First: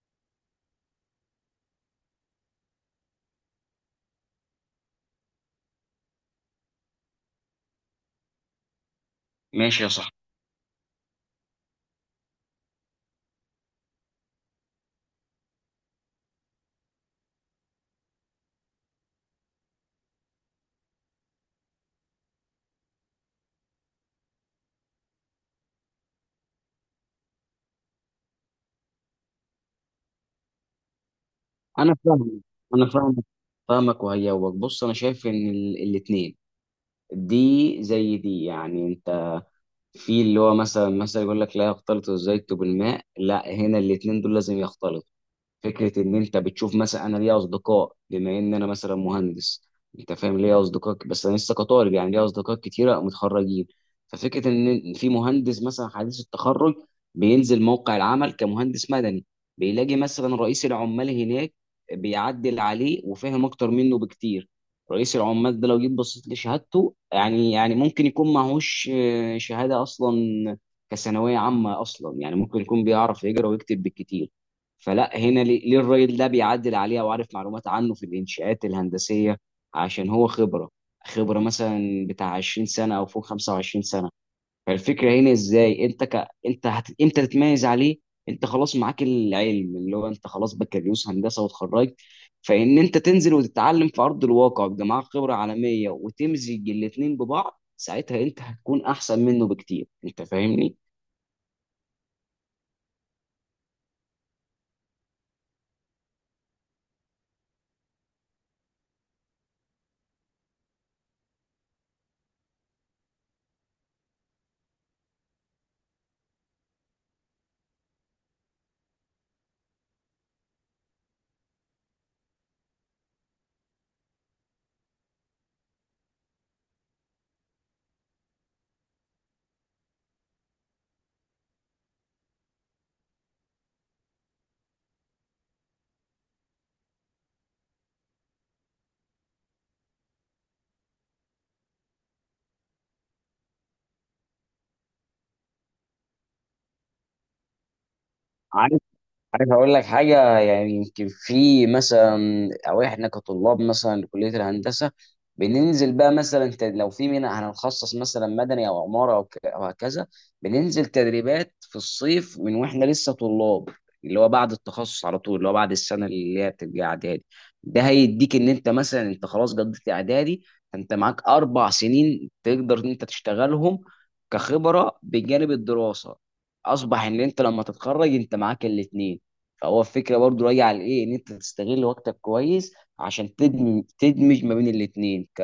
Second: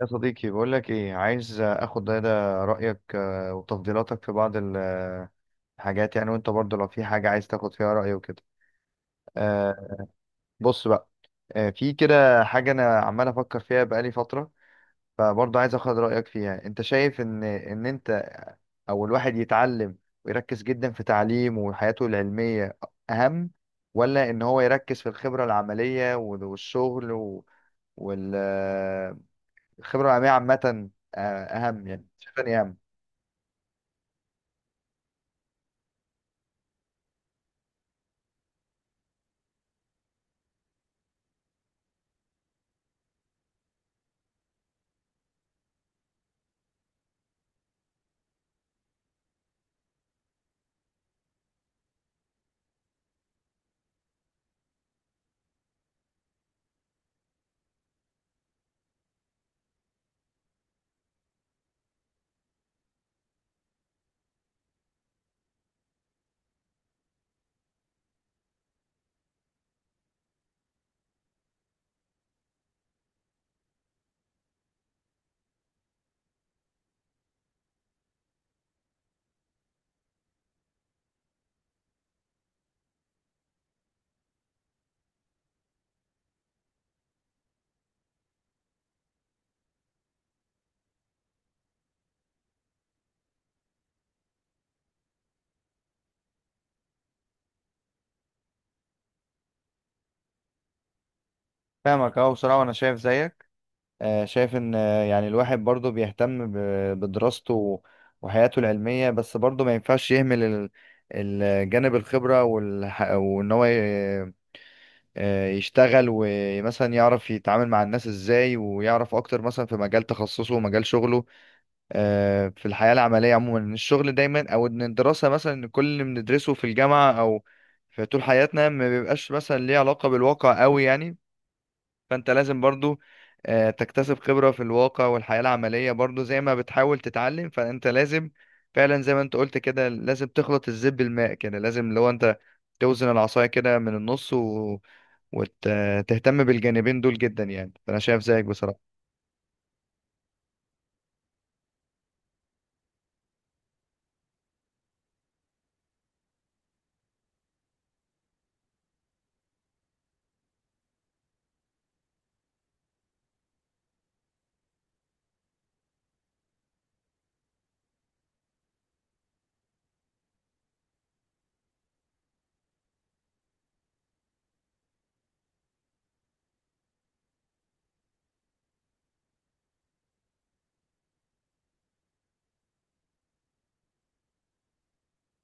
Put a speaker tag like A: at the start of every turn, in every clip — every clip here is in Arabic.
A: يا صديقي بقول لك ايه. عايز اخد ده رايك، وتفضيلاتك في بعض الحاجات يعني. وانت برضو لو في حاجه عايز تاخد فيها راي وكده.
B: ماشي يا
A: آه،
B: صاحبي.
A: بص بقى. في كده حاجه انا عمال افكر فيها بقالي فتره، فبرضو عايز اخد رايك فيها. انت شايف ان انت او الواحد يتعلم ويركز جدا في تعليمه وحياته العلميه اهم، ولا ان هو يركز في الخبره العمليه والشغل والخبره العمليه عامه؟ آه، اهم،
B: انا
A: يعني شايف
B: فاهمك
A: اني اهم.
B: انا فاهمك. وهيوك، بص، انا شايف ان الاتنين دي زي دي، يعني انت في اللي هو مثلا يقول لك لا يختلط الزيت بالماء، لا، هنا الاتنين دول لازم يختلطوا. فكره ان انت بتشوف، مثلا انا ليا اصدقاء، بما ان انا مثلا مهندس، انت فاهم، ليا اصدقاء، بس انا لسه كطالب، يعني ليا اصدقاء كتيره متخرجين. ففكره ان في مهندس مثلا حديث التخرج، بينزل موقع العمل كمهندس مدني، بيلاقي مثلا رئيس العمال هناك بيعدل عليه وفاهم اكتر منه بكتير. رئيس العمال ده لو جيت بصيت لشهادته، يعني ممكن يكون معهوش شهاده اصلا، كثانويه عامه اصلا، يعني ممكن يكون بيعرف يقرا ويكتب بالكتير. فلا، هنا ليه الراجل ده بيعدل عليها وعارف معلومات عنه في الانشاءات الهندسيه؟ عشان هو خبره مثلا بتاع 20 سنه او فوق 25 سنه. فالفكره هنا ازاي انت امتى تتميز عليه؟ انت خلاص معاك العلم، اللي هو انت خلاص بكالوريوس هندسه واتخرجت، فان انت تنزل وتتعلم في ارض الواقع، بيبقى معاك خبره عالميه، وتمزج الاتنين ببعض، ساعتها انت هتكون احسن منه بكتير. انت فاهمني؟
A: فاهمك، اه، بصراحة، وانا شايف زيك. شايف ان، يعني الواحد برضه بيهتم بدراسته وحياته العلمية، بس برضه ما ينفعش يهمل الجانب الخبرة وان هو يشتغل ومثلا يعرف يتعامل مع الناس ازاي، ويعرف اكتر مثلا في مجال تخصصه ومجال شغله. في الحياة العملية عموما، ان الشغل دايما، او ان الدراسة مثلا، إن كل اللي بندرسه في الجامعة او في طول حياتنا ما بيبقاش مثلا ليه علاقة بالواقع قوي يعني. فانت لازم برضو تكتسب خبرة في الواقع والحياة العملية، برضو زي ما بتحاول تتعلم فانت لازم فعلا، زي ما انت قلت كده، لازم تخلط الزب بالماء كده. لازم لو انت توزن العصاية كده من النص وتهتم بالجانبين دول جدا يعني. فانا شايف زيك بصراحة.
B: عارف اقول لك حاجه، يعني يمكن في مثلا، او احنا كطلاب مثلا لكليه الهندسه، بننزل بقى مثلا لو في منها هنخصص مثلا مدني او عماره او أو هكذا، بننزل تدريبات في الصيف من واحنا لسه طلاب، اللي هو بعد التخصص على طول، اللي هو بعد السنه اللي هي بتبقى اعدادي. ده هيديك ان انت مثلا انت خلاص قضيت اعدادي، انت معاك اربع سنين تقدر ان انت تشتغلهم كخبره بجانب الدراسه. اصبح ان انت لما تتخرج انت معاك الاثنين. فهو الفكره برضو راجع لايه، ان انت تستغل وقتك كويس عشان تدمج، ما بين الاثنين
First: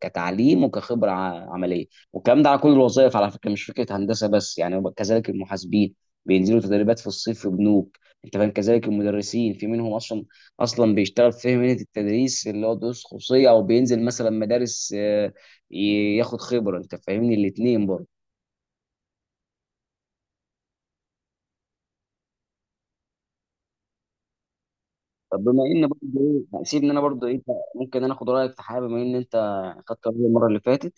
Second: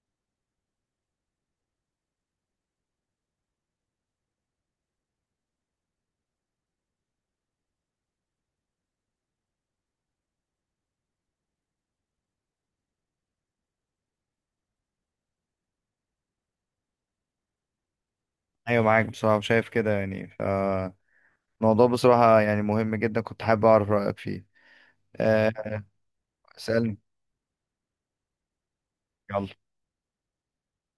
B: كتعليم وكخبره عمليه. والكلام ده على كل الوظائف على فكره، مش فكره هندسه بس، يعني كذلك المحاسبين بينزلوا تدريبات في الصيف في بنوك، انت فاهم، كذلك المدرسين في منهم اصلا اصلا بيشتغل في مهنه التدريس اللي هو دروس خصوصيه، او بينزل مثلا مدارس، ياخد خبره. انت فاهمني؟ الاثنين برضه.
A: ايوه، معاك بصراحة، شايف كده يعني. فالموضوع بصراحة يعني مهم جدا، كنت حابب اعرف رأيك فيه.
B: طب بما
A: آه،
B: ان برضه ايه، يعني سيبني
A: اسألني،
B: انا برضه ايه، ممكن انا اخد رايك في حاجه بما ان انت
A: يلا.
B: خدت رايي المره اللي فاتت؟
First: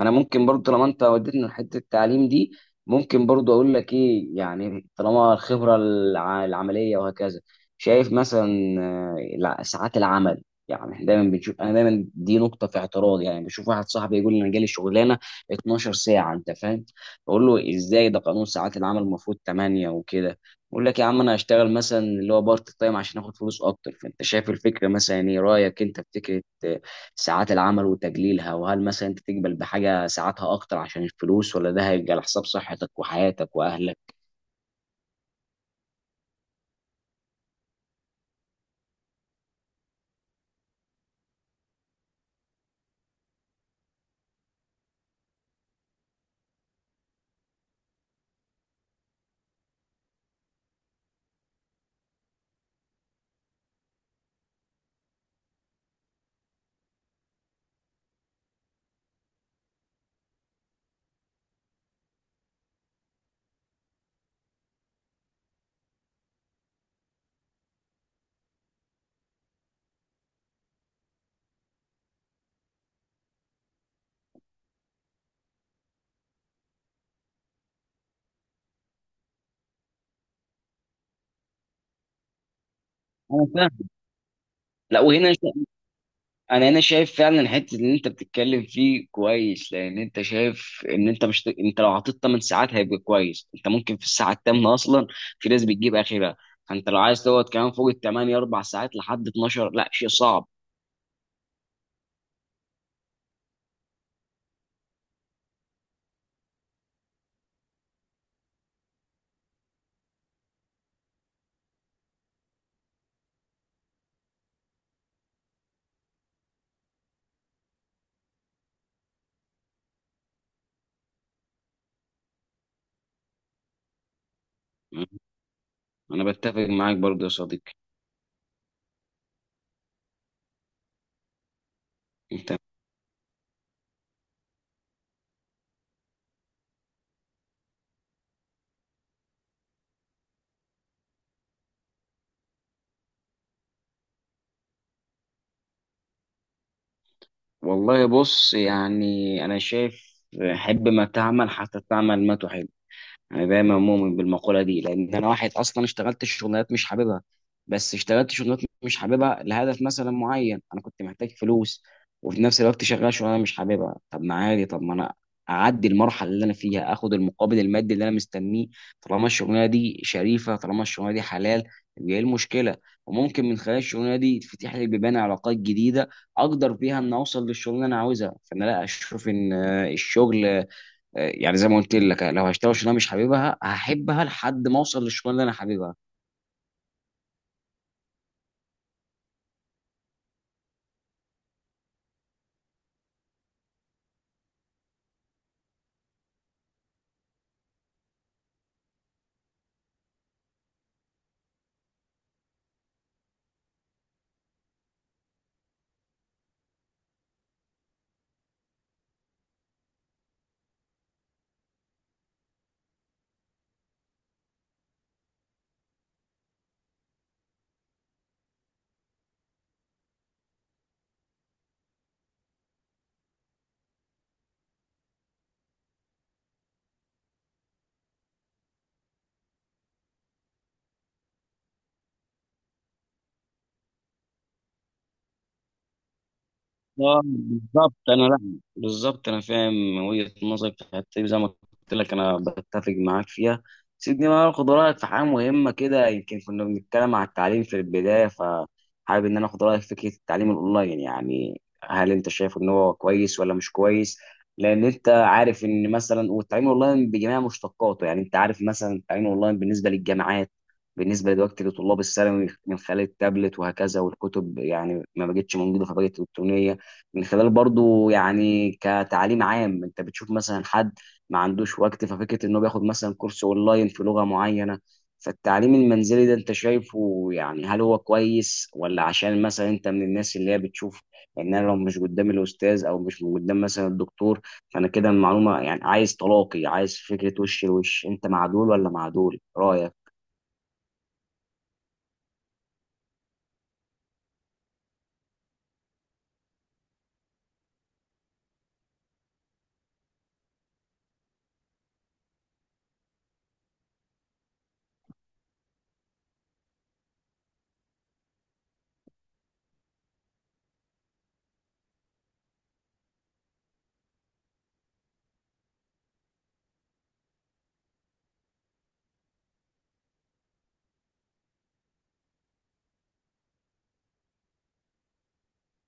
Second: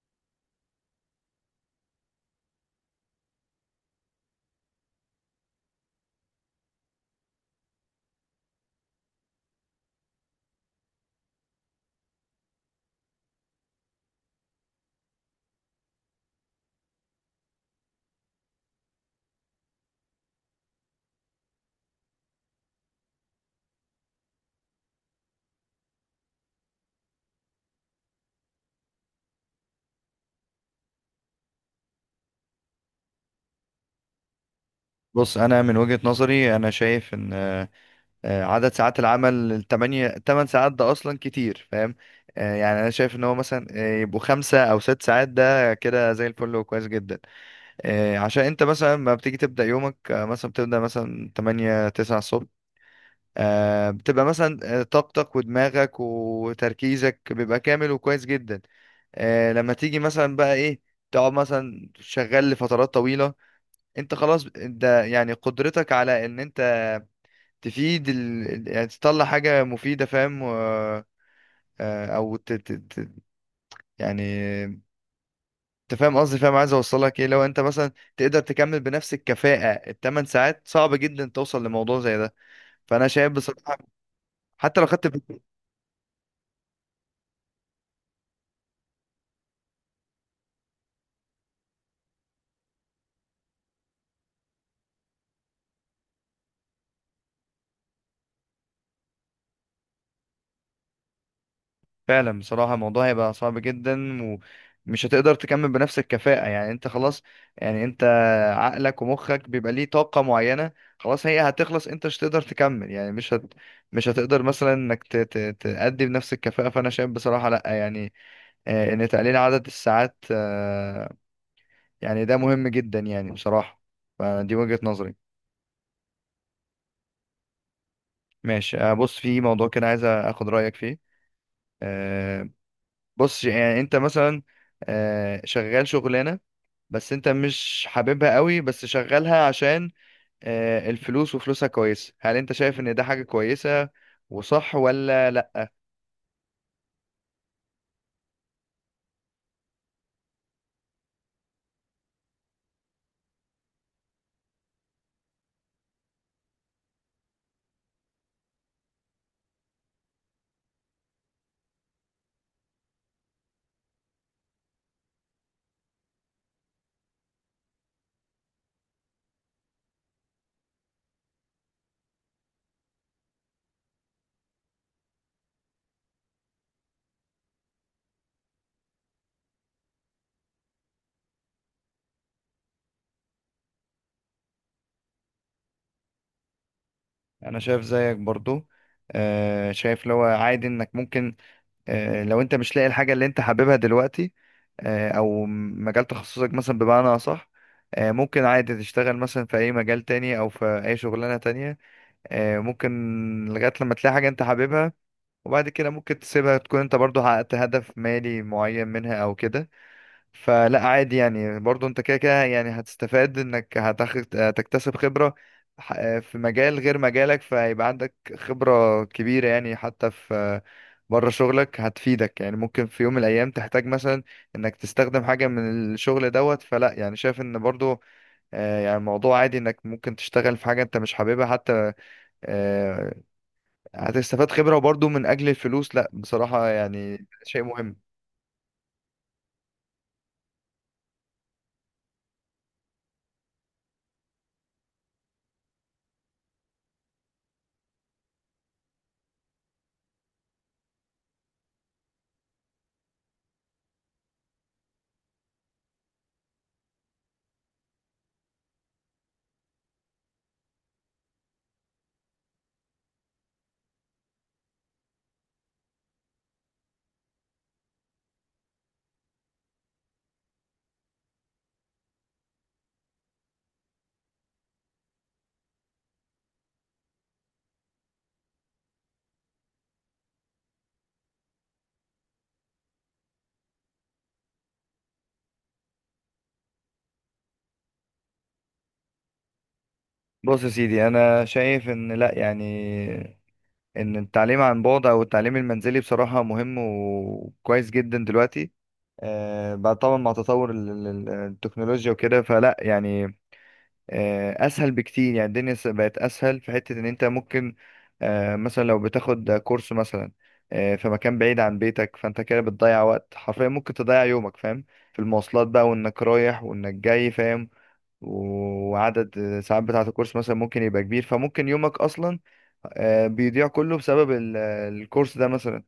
B: انا ممكن برضه طالما انت وديتني لحته التعليم دي، ممكن برضه اقول لك ايه، يعني طالما الخبره العمليه وهكذا، شايف مثلا ساعات العمل، يعني احنا دايما بنشوف، انا دايما دي نقطه في اعتراض، يعني بشوف واحد صاحبي يقول لي انا جالي شغلانه 12 ساعه، انت فاهم؟ اقول له ازاي؟ ده قانون ساعات العمل المفروض 8 وكده. بقول لك يا عم انا هشتغل مثلا اللي هو بارت تايم عشان اخد فلوس اكتر. فانت شايف الفكره مثلا؟ ايه رايك انت في فكره ساعات العمل وتقليلها؟ وهل مثلا انت تقبل بحاجه ساعاتها اكتر عشان الفلوس، ولا ده هيبقى على حساب صحتك وحياتك واهلك؟
A: بص، انا من وجهة نظري انا شايف ان عدد ساعات العمل التمانية، تمن ساعات، ده أصلا كتير، فاهم. يعني أنا شايف إن هو مثلا يبقوا خمسة أو ست ساعات، ده كده زي الفل وكويس جدا. عشان أنت مثلا ما بتيجي تبدأ يومك، مثلا بتبدأ مثلا تمانية تسعة الصبح، بتبقى مثلا طاقتك ودماغك وتركيزك بيبقى كامل وكويس جدا. لما تيجي مثلا بقى ايه، تقعد مثلا شغال لفترات طويلة، انت خلاص، انت يعني قدرتك على ان انت تفيد يعني تطلع حاجة مفيدة، فاهم، او يعني انت فاهم قصدي، فاهم عايز اوصلك ايه. لو انت مثلا تقدر تكمل بنفس الكفاءة الثمان ساعات، صعب جدا توصل لموضوع زي ده. فانا شايف
B: انا
A: بصراحة،
B: فاهم.
A: حتى لو
B: لا،
A: خدت،
B: وهنا انا هنا شايف فعلا حته اللي انت بتتكلم فيه كويس، لان انت شايف ان انت مش، انت لو عطيت 8 ساعات هيبقى كويس، انت ممكن في الساعه الثامنه اصلا، في ناس بتجيب اخرها. فانت لو عايز تقعد كمان فوق الثمانية اربع ساعات لحد 12، لا، شيء صعب.
A: فعلا بصراحة الموضوع هيبقى صعب جدا، ومش هتقدر تكمل بنفس الكفاءة يعني. انت خلاص، يعني انت عقلك ومخك بيبقى ليه طاقة معينة، خلاص هي هتخلص، انت مش هتقدر تكمل يعني، مش هتقدر مثلا انك تأدي بنفس الكفاءة. فانا شايف بصراحة لا، يعني ان تقليل عدد الساعات، يعني ده مهم جدا يعني بصراحة. فدي وجهة نظري.
B: انا بتفق معاك برضه يا صديقي.
A: ماشي. بص، في موضوع كده عايز اخد رأيك فيه. آه،
B: انت
A: بص، يعني انت مثلا شغال شغلانة بس انت مش حاببها قوي، بس شغالها عشان الفلوس وفلوسها كويسة. هل انت شايف ان ده حاجة كويسة وصح، ولا لا؟
B: والله، بص يعني انا شايف، حب ما تعمل حتى تعمل ما تحب. انا دايما مؤمن بالمقوله دي، لان انا واحد اصلا اشتغلت شغلانات مش حاببها، بس اشتغلت شغلانات مش حاببها لهدف مثلا معين، انا كنت محتاج فلوس، وفي نفس الوقت شغال شغلانه مش حاببها. طب ما عادي، طب ما انا اعدي المرحله اللي انا فيها، اخد المقابل المادي اللي انا مستنيه. طالما الشغلانه دي شريفه، طالما الشغلانه دي حلال، يبقى ايه المشكله؟ وممكن من خلال الشغلانه دي تفتح لي بيبان علاقات جديده اقدر بيها ان اوصل للشغلانه اللي انا عاوزها. فانا لا اشوف ان الشغل، يعني زي ما قلت لك، لو هشتغل شغلانه مش حاببها هحبها لحد ما اوصل للشغلانه اللي انا حاببها.
A: انا شايف زيك برضو. شايف لو عادي انك ممكن، لو انت مش لاقي الحاجة اللي انت حاببها دلوقتي، او مجال تخصصك مثلا بمعنى اصح، ممكن عادي تشتغل مثلا في اي مجال تاني او في اي شغلانة تانية. ممكن لغاية لما تلاقي حاجة انت حاببها، وبعد كده ممكن تسيبها، تكون انت برضو حققت هدف مالي معين منها او كده. فلا عادي يعني، برضو انت كده كده يعني هتستفاد، انك هتاخد تكتسب خبرة في مجال غير مجالك، فهيبقى عندك خبرة كبيرة يعني، حتى في بره شغلك هتفيدك يعني، ممكن في يوم من الايام تحتاج مثلا انك تستخدم حاجة من الشغل دوت. فلا يعني شايف ان برضو يعني الموضوع عادي انك ممكن تشتغل في حاجة انت مش حاببها. حتى آه، هتستفاد خبرة، وبرضو من اجل الفلوس، لا بصراحة
B: اه،
A: يعني شيء
B: بالظبط،
A: مهم.
B: انا لا، بالظبط انا فاهم وجهه نظرك في الحته دي، زي ما قلت لك انا بتفق معاك فيها. سيبني بقى اخد رايك في حاجه مهمه كده. يمكن كنا بنتكلم على التعليم في البدايه، فحابب ان انا اخد رايك في فكره التعليم الاونلاين، يعني هل انت شايف ان هو كويس ولا مش كويس؟ لان انت عارف ان مثلا، والتعليم الاونلاين بجميع مشتقاته يعني، انت عارف مثلا التعليم الاونلاين بالنسبه للجامعات، بالنسبه دلوقتي لطلاب الثانوي من خلال التابلت وهكذا، والكتب يعني ما بقتش موجوده فبقت الكترونيه، من خلال برضو يعني كتعليم عام، انت بتشوف مثلا حد ما عندوش وقت، ففكره انه بياخد مثلا كورس اونلاين في لغه معينه. فالتعليم المنزلي ده انت شايفه يعني هل هو كويس؟ ولا عشان مثلا انت من الناس اللي هي بتشوف ان انا لو مش قدام الاستاذ او مش قدام مثلا الدكتور فانا كده المعلومه، يعني عايز تلاقي، عايز فكره، وش لوش، انت مع دول ولا مع دول؟ رايك؟
A: بص يا سيدي، انا شايف ان لا يعني، ان التعليم عن بعد او التعليم المنزلي بصراحة مهم وكويس جدا دلوقتي. بعد طبعا مع تطور التكنولوجيا وكده، فلا يعني اسهل بكتير. يعني الدنيا بقت اسهل في حتة ان انت ممكن، مثلا لو بتاخد كورس مثلا في مكان بعيد عن بيتك، فانت كده بتضيع وقت حرفيا، ممكن تضيع يومك، فاهم، في المواصلات بقى وانك رايح وانك جاي، فاهم. وعدد الساعات بتاعة الكورس مثلا ممكن يبقى كبير، فممكن يومك أصلا بيضيع كله بسبب الكورس ده مثلا.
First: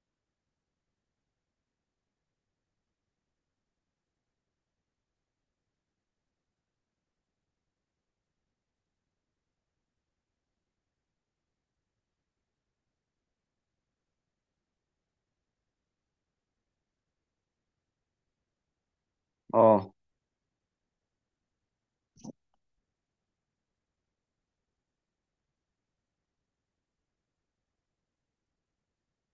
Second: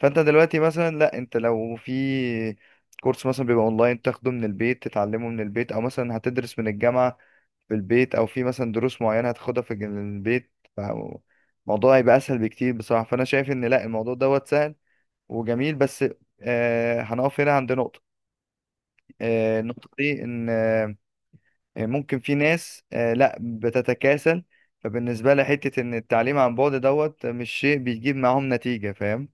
A: فأنت دلوقتي مثلا لا، أنت لو في كورس مثلا بيبقى أونلاين تاخده من البيت، تتعلمه من البيت، أو مثلا هتدرس من الجامعة في البيت، أو في مثلا دروس معينة هتاخدها في البيت، فالموضوع يبقى أسهل بكتير بصراحة. فأنا شايف إن لا، الموضوع دوت سهل وجميل. بس هنقف هنا عند نقطة. النقطة
B: اه،
A: دي إن ممكن في ناس لا بتتكاسل، فبالنسبة لها حتة ان التعليم عن بعد دوت مش شيء بيجيب معاهم نتيجة، فاهم.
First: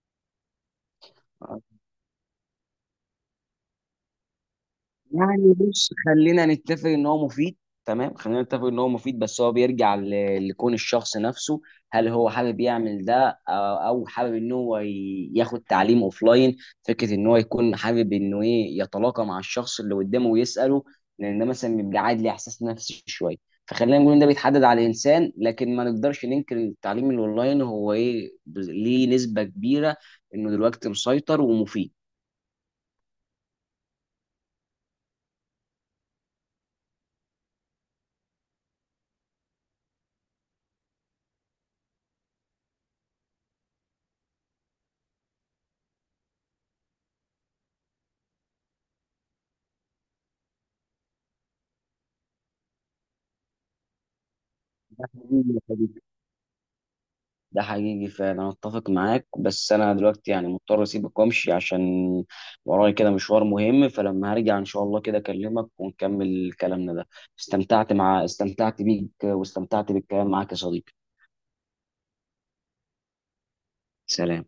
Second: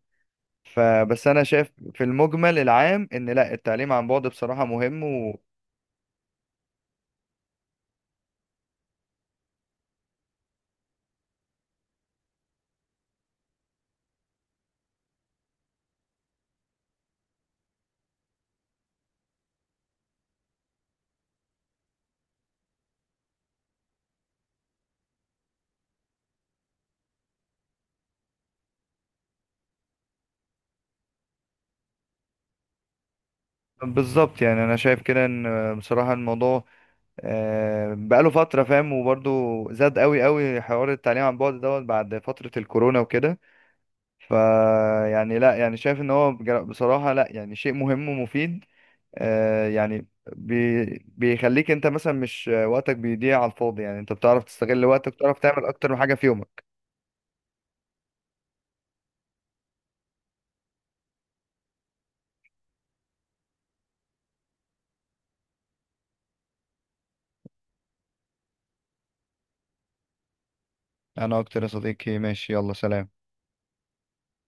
A: فبس انا شايف في المجمل العام ان لا، التعليم عن بعد بصراحة مهم
B: يعني بص، خلينا نتفق ان هو مفيد، تمام، خلينا نتفق ان هو مفيد، بس هو بيرجع لكون الشخص نفسه، هل هو حابب يعمل ده او حابب ان هو ياخد تعليم اوفلاين. فكره ان هو يكون حابب انه ايه، يتلاقى مع الشخص اللي قدامه ويساله، لان ده مثلا بيبقى قاعد ليه احساس نفسي شويه. فخلينا نقول ان ده بيتحدد على الانسان، لكن ما نقدرش ننكر إن التعليم الاونلاين هو ايه ليه نسبه كبيره انه دلوقتي مسيطر
A: بالظبط. يعني انا شايف كده ان بصراحة الموضوع بقاله فترة، فاهم، وبرضه زاد قوي قوي حوار التعليم عن بعد دوت بعد فترة الكورونا وكده. ف يعني لا، يعني شايف ان هو بصراحة لا يعني شيء مهم ومفيد. يعني بيخليك انت مثلا، مش وقتك بيضيع على الفاضي يعني، انت بتعرف تستغل وقتك وتعرف تعمل اكتر من
B: ومفيد.
A: حاجة في يومك.
B: ده حقيقي فعلا، انا اتفق معاك. بس انا دلوقتي يعني مضطر اسيبك وامشي عشان ورايا كده مشوار مهم. فلما هرجع ان شاء الله كده اكلمك ونكمل كلامنا ده. استمتعت بيك واستمتعت بالكلام معاك يا صديقي.
A: انا اكتر يا صديقي، ماشي، يلا، سلام.
B: سلام.